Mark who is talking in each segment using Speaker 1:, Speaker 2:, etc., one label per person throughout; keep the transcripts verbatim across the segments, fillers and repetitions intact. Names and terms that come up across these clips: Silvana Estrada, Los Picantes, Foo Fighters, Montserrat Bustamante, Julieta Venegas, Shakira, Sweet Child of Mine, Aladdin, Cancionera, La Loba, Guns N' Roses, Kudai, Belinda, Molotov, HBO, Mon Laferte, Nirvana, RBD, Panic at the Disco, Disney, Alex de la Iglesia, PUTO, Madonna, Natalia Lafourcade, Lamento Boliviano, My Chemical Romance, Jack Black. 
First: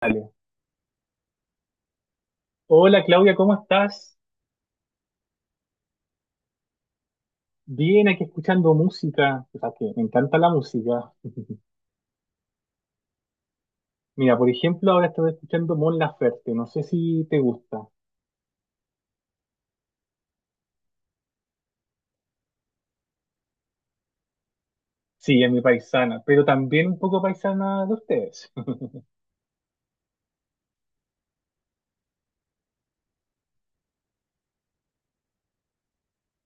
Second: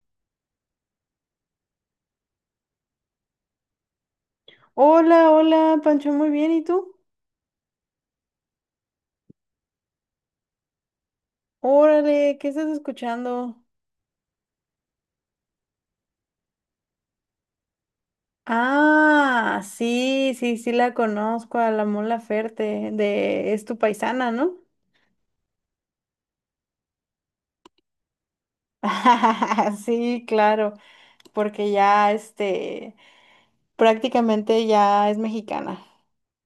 Speaker 1: Dale. Hola Claudia, ¿cómo estás?
Speaker 2: Hola, hola, Pancho, muy bien, ¿y tú?
Speaker 1: Bien, aquí escuchando música. O sea, que me encanta la música.
Speaker 2: Órale, ¿qué estás escuchando?
Speaker 1: Mira, por ejemplo, ahora estoy escuchando Mon Laferte. No sé si te gusta.
Speaker 2: Ah, sí, sí, sí la conozco, a la Mola Ferte, de Es tu paisana, ¿no?
Speaker 1: Sí, es mi paisana, pero también un poco paisana de ustedes.
Speaker 2: Sí, claro, porque ya, este, prácticamente ya es mexicana.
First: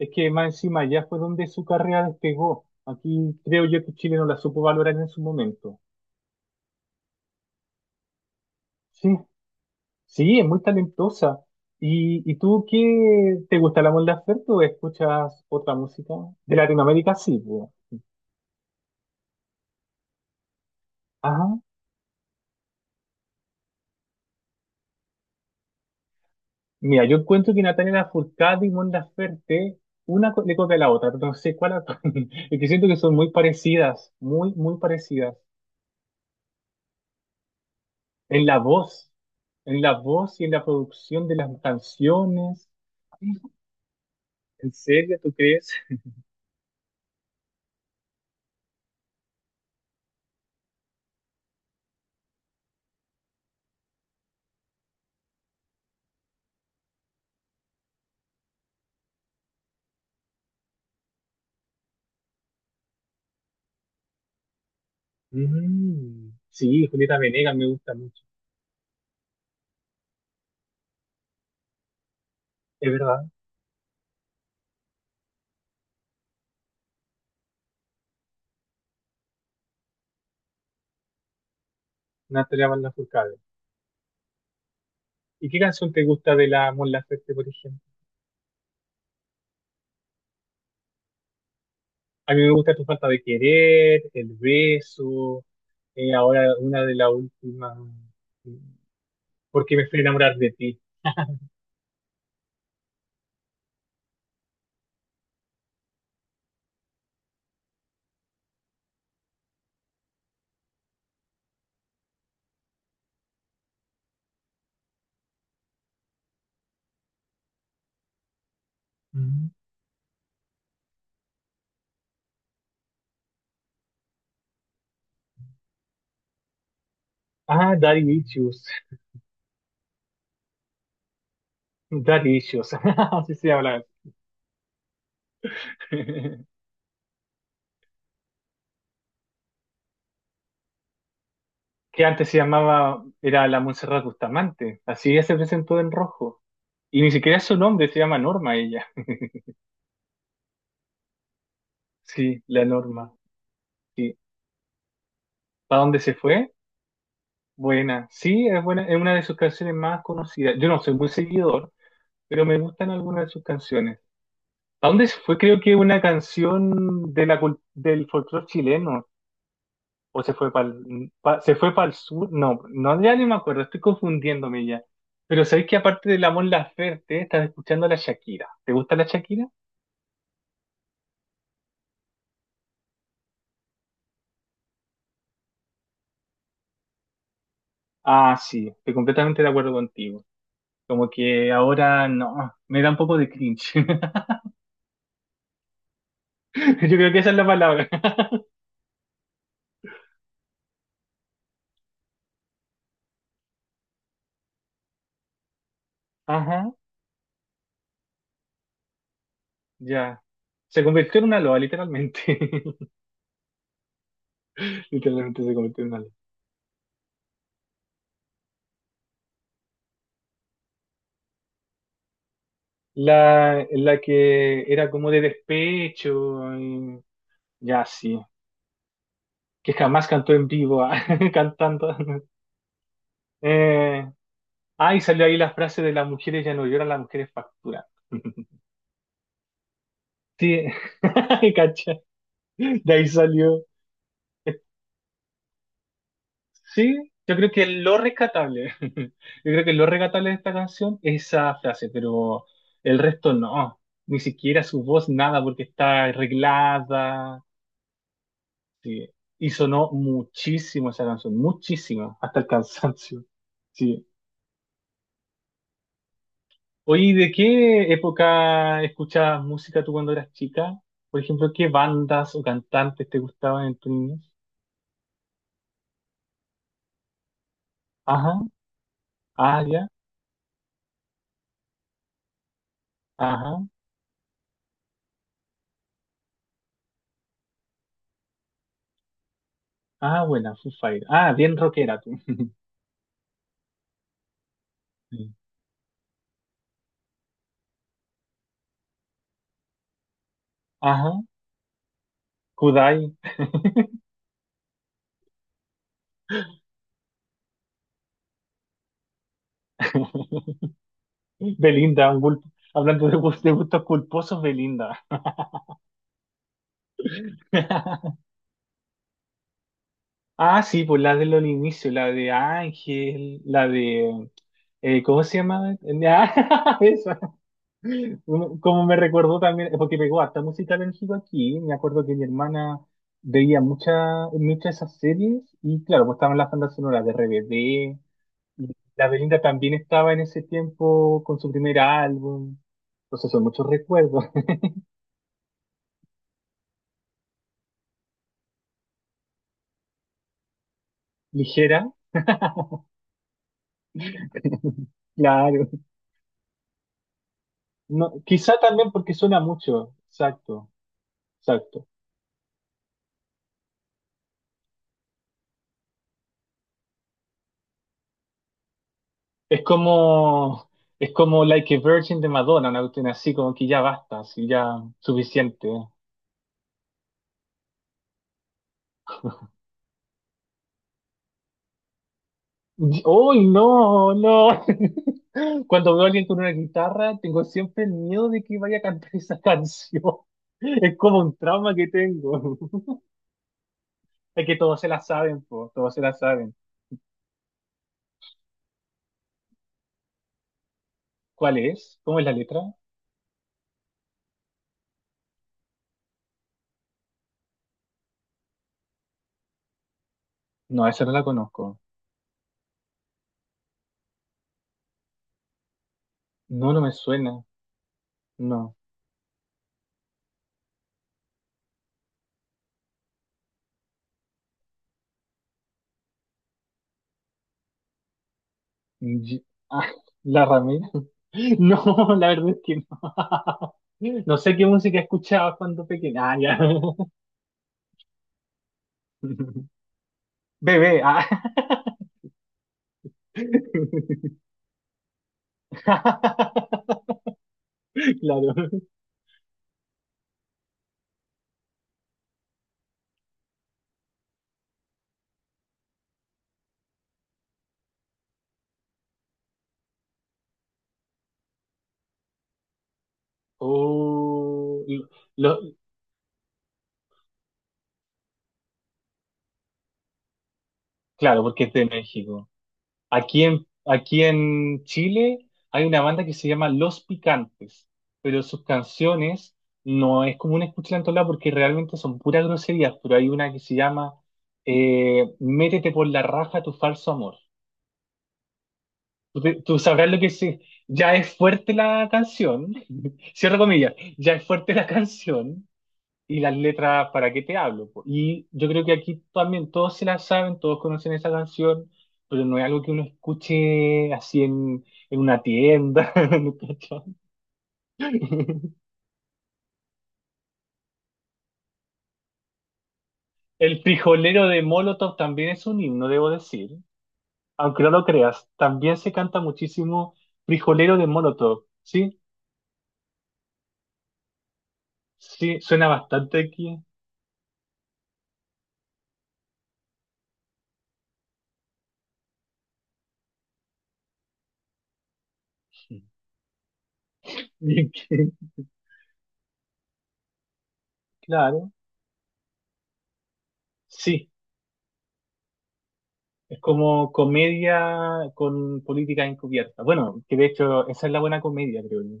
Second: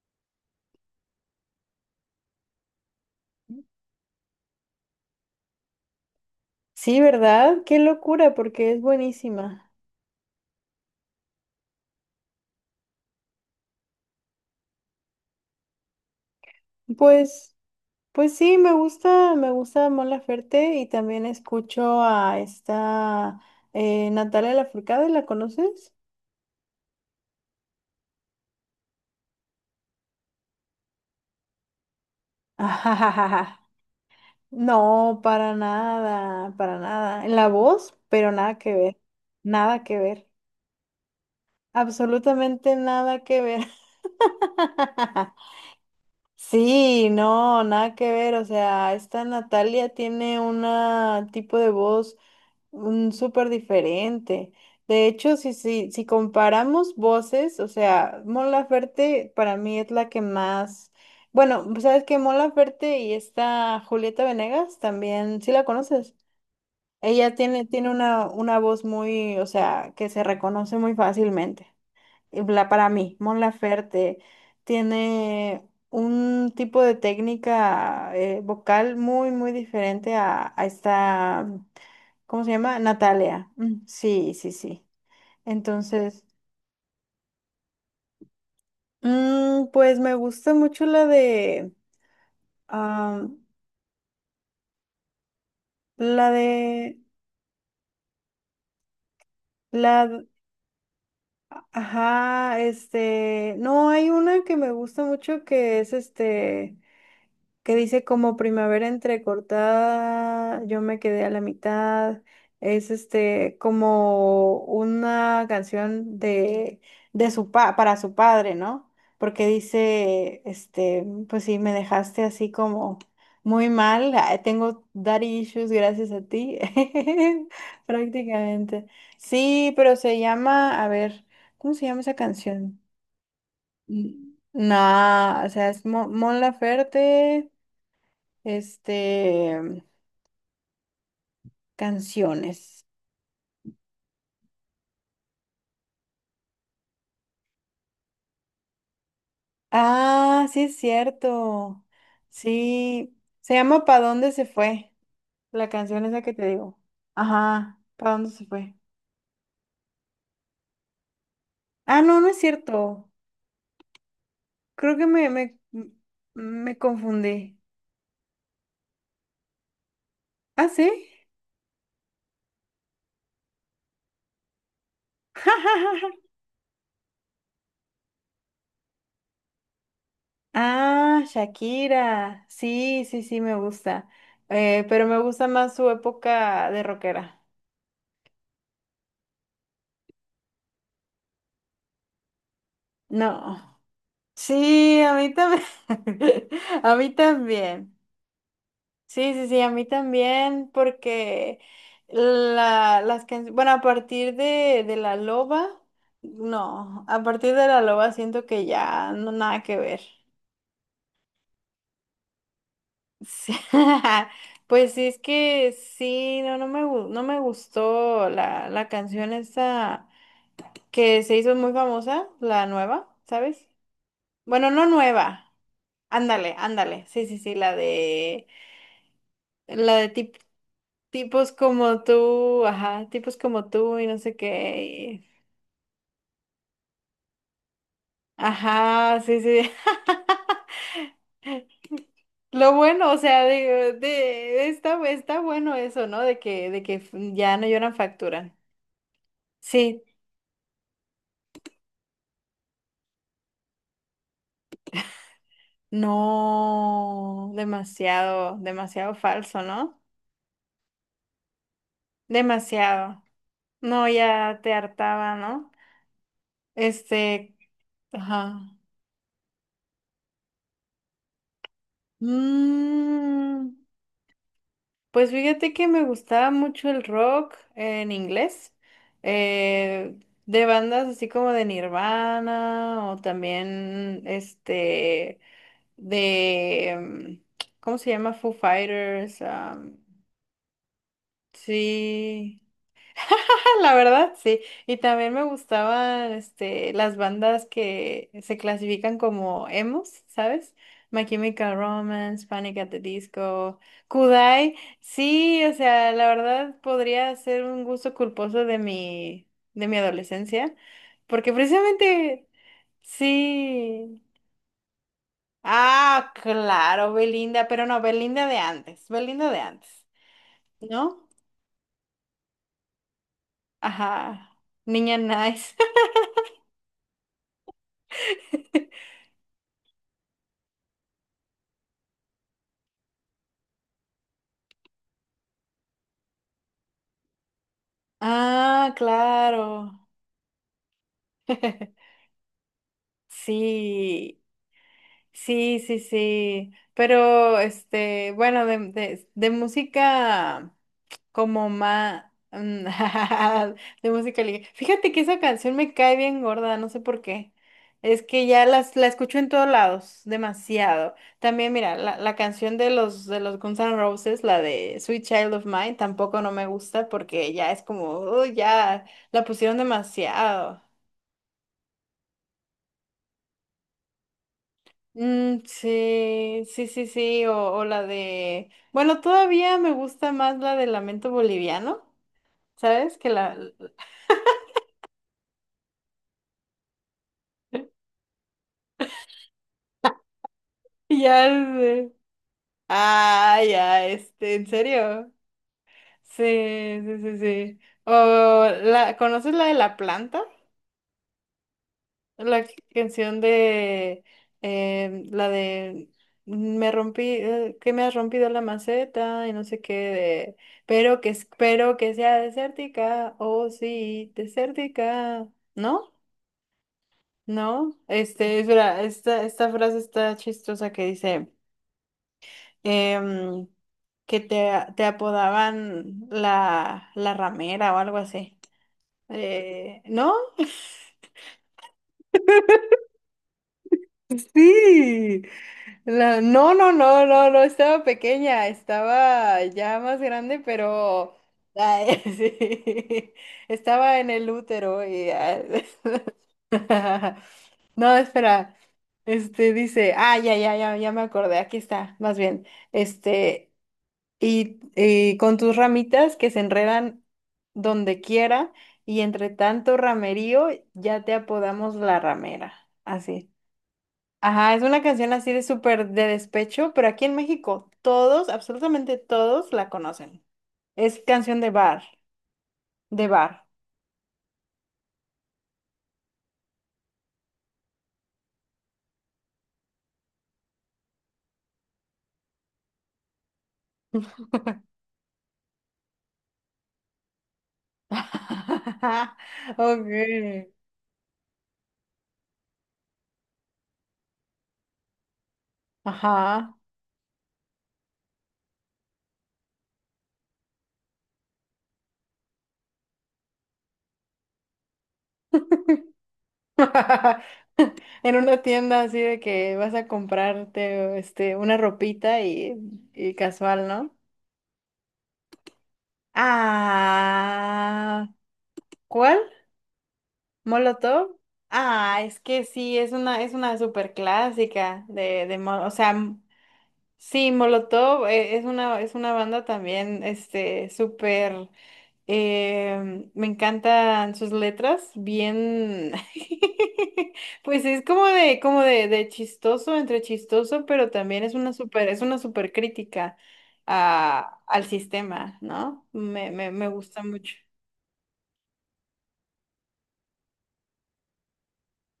Speaker 1: Es que más encima ya fue donde su carrera despegó. Aquí creo yo que Chile no la supo valorar en su momento.
Speaker 2: Sí, ¿verdad? Qué locura, porque es
Speaker 1: Sí,
Speaker 2: buenísima.
Speaker 1: sí, es muy talentosa. ¿Y, y tú qué te gusta la Mon Laferte o escuchas otra música? De Latinoamérica sí,
Speaker 2: Pues,
Speaker 1: pues.
Speaker 2: pues sí, me gusta, me gusta Mon Laferte y también
Speaker 1: Ah.
Speaker 2: escucho a esta eh, Natalia Lafourcade, ¿la conoces?
Speaker 1: Mira, yo encuentro que Natalia Lafourcade y Mon Laferte, una co- le copia a la otra, no sé cuál actúa. Es que siento que son muy
Speaker 2: Ajajaja.
Speaker 1: parecidas, muy, muy
Speaker 2: No,
Speaker 1: parecidas.
Speaker 2: para nada, para nada. En la voz, pero
Speaker 1: En
Speaker 2: nada
Speaker 1: la
Speaker 2: que ver.
Speaker 1: voz, en
Speaker 2: Nada
Speaker 1: la
Speaker 2: que ver.
Speaker 1: voz y en la producción de las canciones.
Speaker 2: Absolutamente nada que ver.
Speaker 1: ¿En serio, tú crees?
Speaker 2: Sí, no, nada que ver. O sea, esta Natalia tiene un tipo de voz. Mm, súper diferente. De hecho, si, si, si comparamos voces, o sea, Mon Laferte para mí es la que más. Bueno, pues, sabes que Mon Laferte y esta Julieta Venegas también, sí la conoces.
Speaker 1: Mm, sí, Julieta
Speaker 2: Ella
Speaker 1: Venegas
Speaker 2: tiene,
Speaker 1: me
Speaker 2: tiene
Speaker 1: gusta mucho.
Speaker 2: una, una voz muy, o sea, que se reconoce muy fácilmente la- para
Speaker 1: Es
Speaker 2: mí,
Speaker 1: verdad,
Speaker 2: Mon Laferte tiene un tipo de técnica eh, vocal muy, muy diferente a, a esta, ¿cómo se
Speaker 1: Natalia
Speaker 2: llama?
Speaker 1: Lafourcade.
Speaker 2: Natalia. Mm, sí, sí, sí.
Speaker 1: ¿Y qué canción te
Speaker 2: Entonces,
Speaker 1: gusta de la Mon Laferte, por ejemplo?
Speaker 2: mm, pues me gusta mucho la de,
Speaker 1: A mí me gusta Tu falta de
Speaker 2: ah,
Speaker 1: querer, El beso, eh,
Speaker 2: la
Speaker 1: ahora una de
Speaker 2: de,
Speaker 1: las últimas. Porque me fui a
Speaker 2: la, d-
Speaker 1: enamorar de ti.
Speaker 2: ajá, este, no, hay una que me gusta mucho que es este... que dice como primavera entrecortada, yo me quedé a la mitad. Es este como una canción de, de su pa- para su padre, ¿no? Porque
Speaker 1: Mm.
Speaker 2: dice, este, pues sí, me dejaste así como muy mal. ah, Tengo daddy issues gracias a ti.
Speaker 1: Ah, Daddy Issues.
Speaker 2: Prácticamente. Sí, pero se llama, a ver, ¿cómo se llama esa
Speaker 1: Daddy Issues.
Speaker 2: canción?
Speaker 1: Así se habla.
Speaker 2: Mm, no, o sea, es Mon Mon Laferte. Este,
Speaker 1: Que antes se
Speaker 2: Canciones.
Speaker 1: llamaba, era la Montserrat Bustamante. Así ella se presentó en rojo. Y ni siquiera es su nombre, se llama Norma ella.
Speaker 2: Ah, sí es cierto.
Speaker 1: Sí, la Norma.
Speaker 2: Sí, se llama ¿Pa
Speaker 1: Sí.
Speaker 2: dónde se fue? La
Speaker 1: ¿Para dónde
Speaker 2: canción
Speaker 1: se
Speaker 2: esa que te
Speaker 1: fue?
Speaker 2: digo. Ajá,
Speaker 1: Buena.
Speaker 2: ¿Pa dónde se
Speaker 1: Sí, es
Speaker 2: fue?
Speaker 1: buena, es una de sus canciones más conocidas. Yo no soy muy seguidor,
Speaker 2: Ah, no, no es
Speaker 1: pero me gustan
Speaker 2: cierto.
Speaker 1: algunas de sus canciones. ¿A
Speaker 2: Creo que
Speaker 1: dónde se
Speaker 2: me,
Speaker 1: fue?
Speaker 2: me,
Speaker 1: Creo que una
Speaker 2: me
Speaker 1: canción de la,
Speaker 2: confundí.
Speaker 1: cul- del folclore chileno, o se fue para
Speaker 2: Ah, sí.
Speaker 1: el, se fue para el sur, no, no, ya ni me acuerdo, estoy confundiéndome ya. Pero sabéis que aparte de la Mon Laferte, estás escuchando a la Shakira. ¿Te gusta la Shakira?
Speaker 2: Ah, Shakira. Sí, sí, sí, me gusta. Eh, pero me gusta más su época de rockera.
Speaker 1: Ah, sí, estoy completamente de acuerdo contigo. Como que ahora no, me da un poco de cringe.
Speaker 2: No. Sí, a mí también. A
Speaker 1: Yo creo
Speaker 2: mí
Speaker 1: que esa es la palabra.
Speaker 2: también. Sí, sí, sí, a mí también, porque la, las canciones, bueno, a partir de, de La Loba,
Speaker 1: Ajá,
Speaker 2: no, a partir de La Loba siento que ya no nada que ver.
Speaker 1: ya. Se convirtió en una loa, literalmente.
Speaker 2: Sí. Pues sí, es
Speaker 1: Literalmente se
Speaker 2: que
Speaker 1: convirtió en una loa.
Speaker 2: sí, no, no me, gu- no me gustó la, la canción esta que se hizo muy famosa, la nueva,
Speaker 1: La,
Speaker 2: ¿sabes?
Speaker 1: la que
Speaker 2: Bueno, no
Speaker 1: era como de
Speaker 2: nueva.
Speaker 1: despecho.
Speaker 2: Ándale,
Speaker 1: y-
Speaker 2: ándale. Sí, sí, sí, la
Speaker 1: Ya, sí.
Speaker 2: de...
Speaker 1: Que
Speaker 2: La
Speaker 1: jamás
Speaker 2: de
Speaker 1: cantó
Speaker 2: tip-
Speaker 1: en vivo, ah,
Speaker 2: tipos
Speaker 1: cantando.
Speaker 2: como tú, ajá, tipos como tú
Speaker 1: Eh,
Speaker 2: y no sé
Speaker 1: ah, y
Speaker 2: qué.
Speaker 1: salió
Speaker 2: y-
Speaker 1: ahí la frase de las mujeres ya no lloran, las mujeres facturan.
Speaker 2: Ajá, sí, sí.
Speaker 1: Sí, cacha.
Speaker 2: Lo
Speaker 1: De ahí
Speaker 2: bueno, o sea,
Speaker 1: salió.
Speaker 2: de, de- está, está bueno eso, ¿no? De que, de que
Speaker 1: Sí,
Speaker 2: f-
Speaker 1: yo creo
Speaker 2: ya
Speaker 1: que
Speaker 2: no lloran,
Speaker 1: lo
Speaker 2: facturan.
Speaker 1: rescatable, yo creo que lo
Speaker 2: Sí,
Speaker 1: rescatable de esta canción es esa frase, pero el resto no, ni siquiera su voz, nada, porque está arreglada.
Speaker 2: no, demasiado,
Speaker 1: Sí.
Speaker 2: demasiado
Speaker 1: Y
Speaker 2: falso,
Speaker 1: sonó
Speaker 2: ¿no?
Speaker 1: muchísimo esa canción, muchísimo, hasta el
Speaker 2: Demasiado.
Speaker 1: cansancio. Sí.
Speaker 2: No, ya te hartaba, ¿no?
Speaker 1: Oye, ¿y ¿de
Speaker 2: Este,
Speaker 1: qué
Speaker 2: ajá.
Speaker 1: época escuchabas música tú cuando eras chica? Por ejemplo, ¿qué bandas o cantantes te gustaban
Speaker 2: Mm.
Speaker 1: en tu niñez?
Speaker 2: Pues fíjate que me gustaba mucho el rock en
Speaker 1: Ajá,
Speaker 2: inglés,
Speaker 1: ah, ya,
Speaker 2: eh, de bandas así como de Nirvana o
Speaker 1: ajá,
Speaker 2: también este de, mm, ¿cómo se llama? Foo Fighters. am,
Speaker 1: ah, buena, Foo Fighters. Ah, bien rockera tú.
Speaker 2: sí. La verdad, sí. Y también me gustaban este, las bandas que se clasifican como emos, ¿sabes?
Speaker 1: Ajá,
Speaker 2: My Chemical Romance, Panic at the
Speaker 1: Kudai,
Speaker 2: Disco, Kudai. Sí, o sea, la verdad podría ser un gusto culposo de mi, de mi, adolescencia, porque
Speaker 1: Belinda, un gul-
Speaker 2: precisamente,
Speaker 1: hablando de, gust- de gustos
Speaker 2: sí.
Speaker 1: culposos, Belinda.
Speaker 2: Ah, claro, Belinda, pero no, Belinda de antes, Belinda de antes,
Speaker 1: Ah, sí, pues la de
Speaker 2: ¿no?
Speaker 1: los inicios, la de Ángel, la de...
Speaker 2: Ajá,
Speaker 1: eh,
Speaker 2: niña
Speaker 1: ¿cómo se
Speaker 2: nice.
Speaker 1: llama? Ah, esa. Como me recordó también, porque pegó harta música México aquí, me acuerdo que mi hermana veía mucha, muchas esas series y claro, pues estaban las bandas sonoras de R B D y
Speaker 2: Ah,
Speaker 1: la Belinda también
Speaker 2: claro.
Speaker 1: estaba en ese tiempo con su primer álbum, entonces son muchos recuerdos.
Speaker 2: Sí, sí, sí, sí. Pero, este, bueno, de, de, de música como
Speaker 1: Ligera,
Speaker 2: más... de música ligera. Fíjate que esa
Speaker 1: claro.
Speaker 2: canción me cae bien gorda, no sé por qué.
Speaker 1: No,
Speaker 2: Es que
Speaker 1: quizá
Speaker 2: ya
Speaker 1: también
Speaker 2: las, la
Speaker 1: porque
Speaker 2: escucho
Speaker 1: suena
Speaker 2: en todos
Speaker 1: mucho,
Speaker 2: lados,
Speaker 1: exacto,
Speaker 2: demasiado. También,
Speaker 1: exacto.
Speaker 2: mira, la, la canción de los, de los Guns N' Roses, la de Sweet Child of Mine, tampoco no me gusta porque ya es como, "Uy, ya la
Speaker 1: Es
Speaker 2: pusieron
Speaker 1: como,
Speaker 2: demasiado.
Speaker 1: es como Like a Virgin de Madonna, una cuestión así como que ya basta, así ya
Speaker 2: Mm,
Speaker 1: suficiente.
Speaker 2: sí, sí, sí, sí, o, o la de... Bueno, todavía me gusta más la de Lamento Boliviano, ¿sabes? Que
Speaker 1: ¡Uy,
Speaker 2: la...
Speaker 1: no, no! Cuando veo a alguien con una guitarra, tengo siempre el miedo de que vaya a cantar esa canción. Es como un
Speaker 2: Ya
Speaker 1: trauma que
Speaker 2: sé.
Speaker 1: tengo.
Speaker 2: Ah, ya,
Speaker 1: Es
Speaker 2: este,
Speaker 1: que
Speaker 2: ¿en
Speaker 1: todos se la
Speaker 2: serio?
Speaker 1: saben, po, todos se la
Speaker 2: Sí,
Speaker 1: saben.
Speaker 2: sí, sí, sí. O la... ¿Conoces la de la planta?
Speaker 1: ¿Cuál es? ¿Cómo es la letra?
Speaker 2: La canción de em, la de "Mm, me rompí, eh, que me has rompido la maceta y no sé qué de,
Speaker 1: No, esa no
Speaker 2: pero
Speaker 1: la
Speaker 2: que
Speaker 1: conozco.
Speaker 2: espero que sea desértica, oh sí, desértica, ¿no?
Speaker 1: No, no me suena.
Speaker 2: No, este,
Speaker 1: No.
Speaker 2: espera, esta, esta frase está chistosa que dice em, que te, te apodaban la, la ramera o algo así.
Speaker 1: Y- ah,
Speaker 2: Eh, ¿no?
Speaker 1: ¿la ramera? No, la verdad es que no. No sé qué música
Speaker 2: Sí.
Speaker 1: escuchaba cuando pequeña. Ah,
Speaker 2: La-
Speaker 1: ya.
Speaker 2: No, no, no, no, no estaba pequeña, estaba ya más grande,
Speaker 1: Bebé. Ah.
Speaker 2: pero ay, sí, estaba en el útero y ah, no,
Speaker 1: Claro.
Speaker 2: espera. Este dice, ah, ya, ya, ya, ya me acordé, aquí está, más bien. Este, y, y con tus ramitas que se enredan donde quiera, y entre tanto ramerío, ya te apodamos la ramera. Así. Ajá, es
Speaker 1: Oh,
Speaker 2: una
Speaker 1: lo-
Speaker 2: canción así de
Speaker 1: lo-
Speaker 2: súper de despecho, pero aquí en México todos, absolutamente todos la conocen. Es
Speaker 1: claro,
Speaker 2: canción
Speaker 1: porque
Speaker 2: de
Speaker 1: es de
Speaker 2: bar,
Speaker 1: México.
Speaker 2: de
Speaker 1: Aquí
Speaker 2: bar.
Speaker 1: en, aquí en Chile hay una banda que se llama Los Picantes, pero sus canciones no es común escucharla en todos lados porque realmente son puras groserías, pero hay una que se llama eh, Métete por la raja tu falso amor. Tú, te- tú sabrás lo que es.
Speaker 2: Ok,
Speaker 1: Ya es fuerte la canción, cierro comillas, ya es fuerte la canción, y las
Speaker 2: ajá.
Speaker 1: letras ¿Para qué te hablo? Po. Y yo creo que aquí también todos se la saben, todos conocen esa canción, pero no es algo que uno escuche así en, en una tienda. ¿Cachai?
Speaker 2: En una tienda así de que vas a comprarte este, una ropita y, y
Speaker 1: El
Speaker 2: casual, ¿no?
Speaker 1: frijolero de Molotov también es un himno, debo decir. Aunque no lo
Speaker 2: Ah,
Speaker 1: creas, también se
Speaker 2: ¿cuál?
Speaker 1: canta muchísimo frijolero de
Speaker 2: ¿Molotov?
Speaker 1: Molotov. Sí,
Speaker 2: Ah, es que sí, es una, es una súper clásica de, de,
Speaker 1: sí,
Speaker 2: Mo-
Speaker 1: suena
Speaker 2: o sea...
Speaker 1: bastante aquí.
Speaker 2: Sí, Molotov eh, es una, es una banda también, este, súper, eh, me encantan sus letras, bien, pues
Speaker 1: Bien
Speaker 2: es como
Speaker 1: que-
Speaker 2: de, como de, de chistoso, entre chistoso, pero también es
Speaker 1: Claro,
Speaker 2: una súper, es una súper crítica
Speaker 1: sí.
Speaker 2: a, al sistema, ¿no? Me,
Speaker 1: Es
Speaker 2: me, me
Speaker 1: como
Speaker 2: gusta mucho.
Speaker 1: comedia con política encubierta. Bueno, que de hecho esa es la buena comedia, creo yo.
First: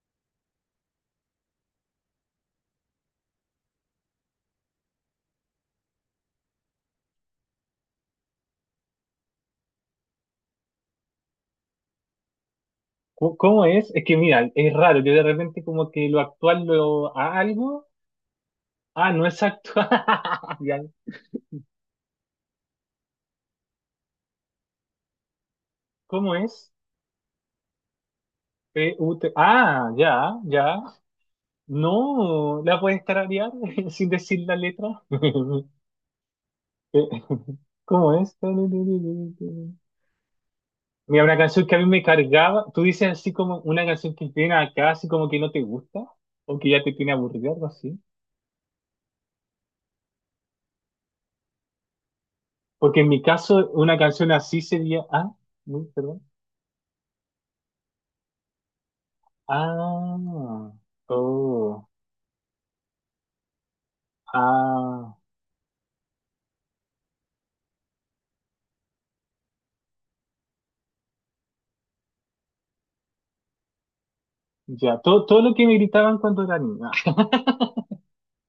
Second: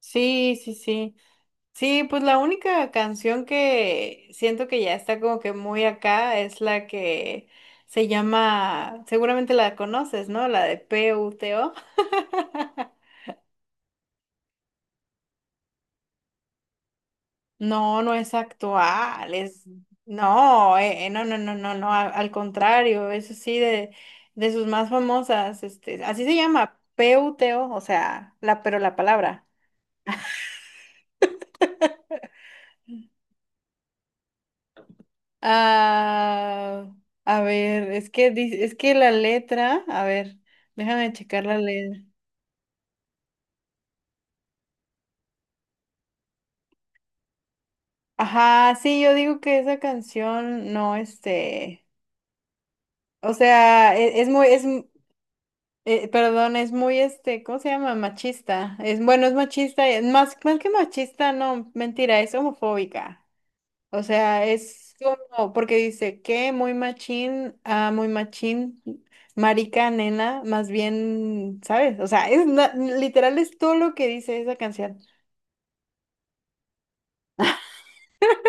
Speaker 2: Sí, sí, sí. Sí, pues la única canción que siento que ya está como que muy acá es la que se llama, seguramente la conoces, ¿no? La de PUTO.
Speaker 1: ¿Cómo cómo es? Es que mira, es raro, yo de repente como que lo actual lo a algo.
Speaker 2: No, no es
Speaker 1: Ah, no
Speaker 2: actual,
Speaker 1: es
Speaker 2: es,
Speaker 1: actual.
Speaker 2: no,
Speaker 1: Ya.
Speaker 2: eh, eh, no, no, no, no, no, al, al contrario, eso sí, de, de sus más famosas, este, así
Speaker 1: ¿Cómo
Speaker 2: se
Speaker 1: es?
Speaker 2: llama, PUTO, o o sea, la, pero
Speaker 1: P
Speaker 2: la
Speaker 1: U T-
Speaker 2: palabra.
Speaker 1: Ah, ya, ya. No, la puedes tararear sin decir la letra.
Speaker 2: Ah, a ver, es
Speaker 1: ¿Cómo
Speaker 2: que,
Speaker 1: es?
Speaker 2: dice- es que la letra, a ver, déjame
Speaker 1: Mira, una
Speaker 2: checar la
Speaker 1: canción que a mí
Speaker 2: letra.
Speaker 1: me cargaba, tú dices así como una canción que tiene acá, así como que no te gusta, o que ya te tiene aburrido algo así.
Speaker 2: Ajá, sí, yo digo que esa canción no, este,
Speaker 1: Porque en mi
Speaker 2: o
Speaker 1: caso,
Speaker 2: sea,
Speaker 1: una
Speaker 2: e- es,
Speaker 1: canción
Speaker 2: muy,
Speaker 1: así
Speaker 2: es, m-
Speaker 1: sería, ah, uy,
Speaker 2: eh,
Speaker 1: perdón,
Speaker 2: perdón, es muy, este, ¿cómo se llama? Machista. Es, bueno, es machista, es
Speaker 1: ah,
Speaker 2: más, más que machista, no,
Speaker 1: oh,
Speaker 2: mentira, es homofóbica. O sea, es
Speaker 1: ah,
Speaker 2: como, porque dice que muy machín, ah, muy machín, marica, nena, más bien, ¿sabes? O sea, es na- literal es todo lo que dice esa canción.
Speaker 1: ya, todo, todo lo que me gritaban cuando era niña,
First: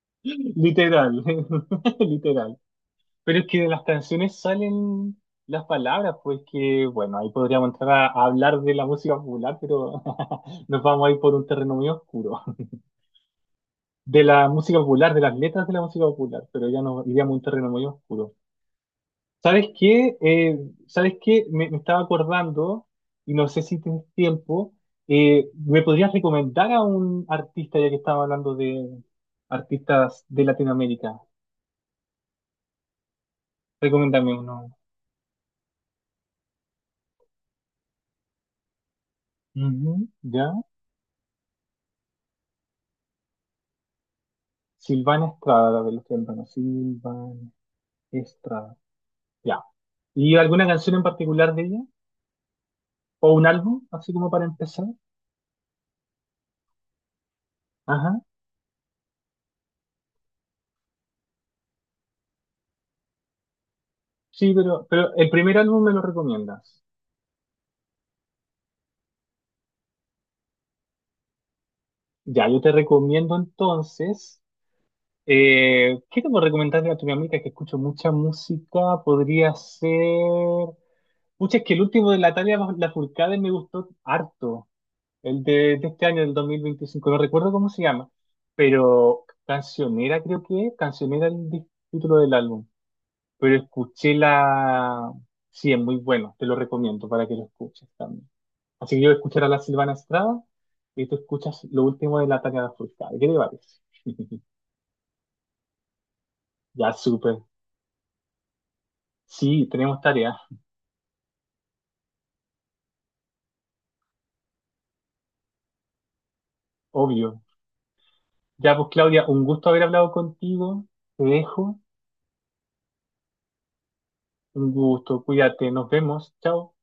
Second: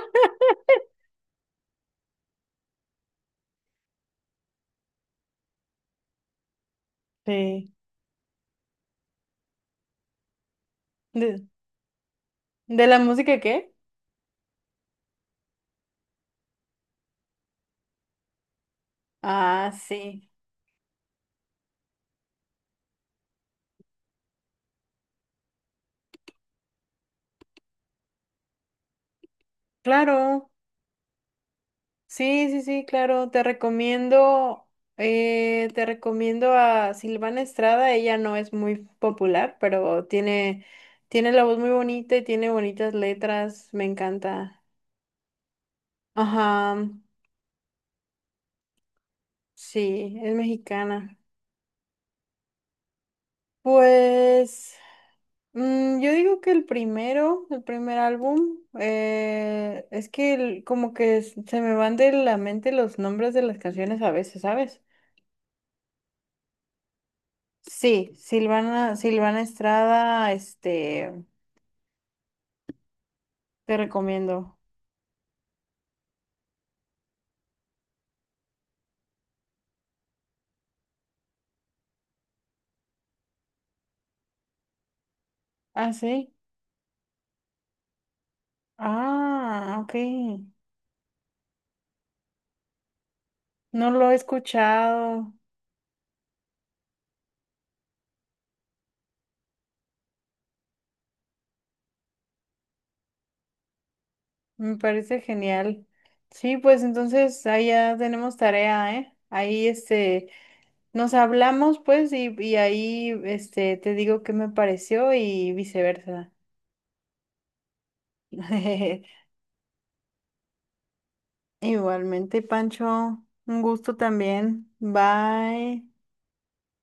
Speaker 1: literal, literal. Pero es que de las canciones salen las palabras, pues que, bueno, ahí podríamos
Speaker 2: Sí.
Speaker 1: entrar a, a hablar de la música popular, pero nos vamos a ir por un
Speaker 2: ¿De,
Speaker 1: terreno muy oscuro.
Speaker 2: de la música qué?
Speaker 1: De la música popular, de las letras de la música popular, pero ya nos iríamos a un terreno muy oscuro. ¿Sabes
Speaker 2: Ah,
Speaker 1: qué?
Speaker 2: sí,
Speaker 1: Eh, ¿sabes qué? Me, me estaba acordando, y no sé si tienes tiempo, eh, ¿me podrías recomendar a un artista, ya que estaba hablando de artistas de
Speaker 2: claro.
Speaker 1: Latinoamérica?
Speaker 2: Sí, sí, sí, claro. Te
Speaker 1: Recomiéndame
Speaker 2: recomiendo,
Speaker 1: uno.
Speaker 2: eh, te recomiendo a Silvana Estrada. Ella no es muy popular, pero
Speaker 1: Ujú, ¿ya?
Speaker 2: tiene, tiene la voz muy bonita y tiene bonitas letras. Me encanta.
Speaker 1: Silvana Estrada, la de los tempranos.
Speaker 2: Ajá,
Speaker 1: Silvana Estrada, ya.
Speaker 2: sí, es
Speaker 1: ¿Y alguna canción en
Speaker 2: mexicana.
Speaker 1: particular de ella? ¿O un álbum, así como para
Speaker 2: Pues,
Speaker 1: empezar?
Speaker 2: mm, yo digo que el primero, el primer álbum, eh, es que el- como que s- se me van de la mente los nombres de las canciones a veces,
Speaker 1: Sí,
Speaker 2: ¿sabes?
Speaker 1: pero, pero el primer álbum me lo recomiendas.
Speaker 2: Sí, Silvana, Silvana Estrada, este,
Speaker 1: Ya, yo te recomiendo
Speaker 2: te
Speaker 1: entonces.
Speaker 2: recomiendo.
Speaker 1: Eh, ¿qué te puedo recomendar de Latinoamérica? Que escucho mucha música. Podría ser. Pucha, es que el último de Natalia Lafourcade me gustó harto. El de, de
Speaker 2: Ah,
Speaker 1: este año,
Speaker 2: sí.
Speaker 1: del dos mil veinticinco. No recuerdo cómo se llama. Pero
Speaker 2: Ah, ok.
Speaker 1: Cancionera, creo que es. Cancionera es el di- título del álbum. Pero
Speaker 2: No lo
Speaker 1: escuché
Speaker 2: he
Speaker 1: la...
Speaker 2: escuchado.
Speaker 1: Sí, es muy bueno, te lo recomiendo para que lo escuches también. Así que yo voy a escuchar a la Silvana Estrada y tú escuchas lo último de la tarea de Fulcade. ¿Qué te parece?
Speaker 2: Me parece genial. Sí, pues
Speaker 1: Ya, súper.
Speaker 2: entonces ahí ya tenemos tarea, ¿eh?
Speaker 1: Sí,
Speaker 2: Ahí,
Speaker 1: tenemos
Speaker 2: este,
Speaker 1: tarea,
Speaker 2: nos hablamos, pues, y, y ahí, este, te digo qué me pareció y viceversa.
Speaker 1: obvio. Ya, pues Claudia, un gusto haber hablado contigo. Te dejo.
Speaker 2: Igualmente, Pancho, un gusto también.
Speaker 1: Un gusto, cuídate,
Speaker 2: Bye.
Speaker 1: nos vemos. Chao.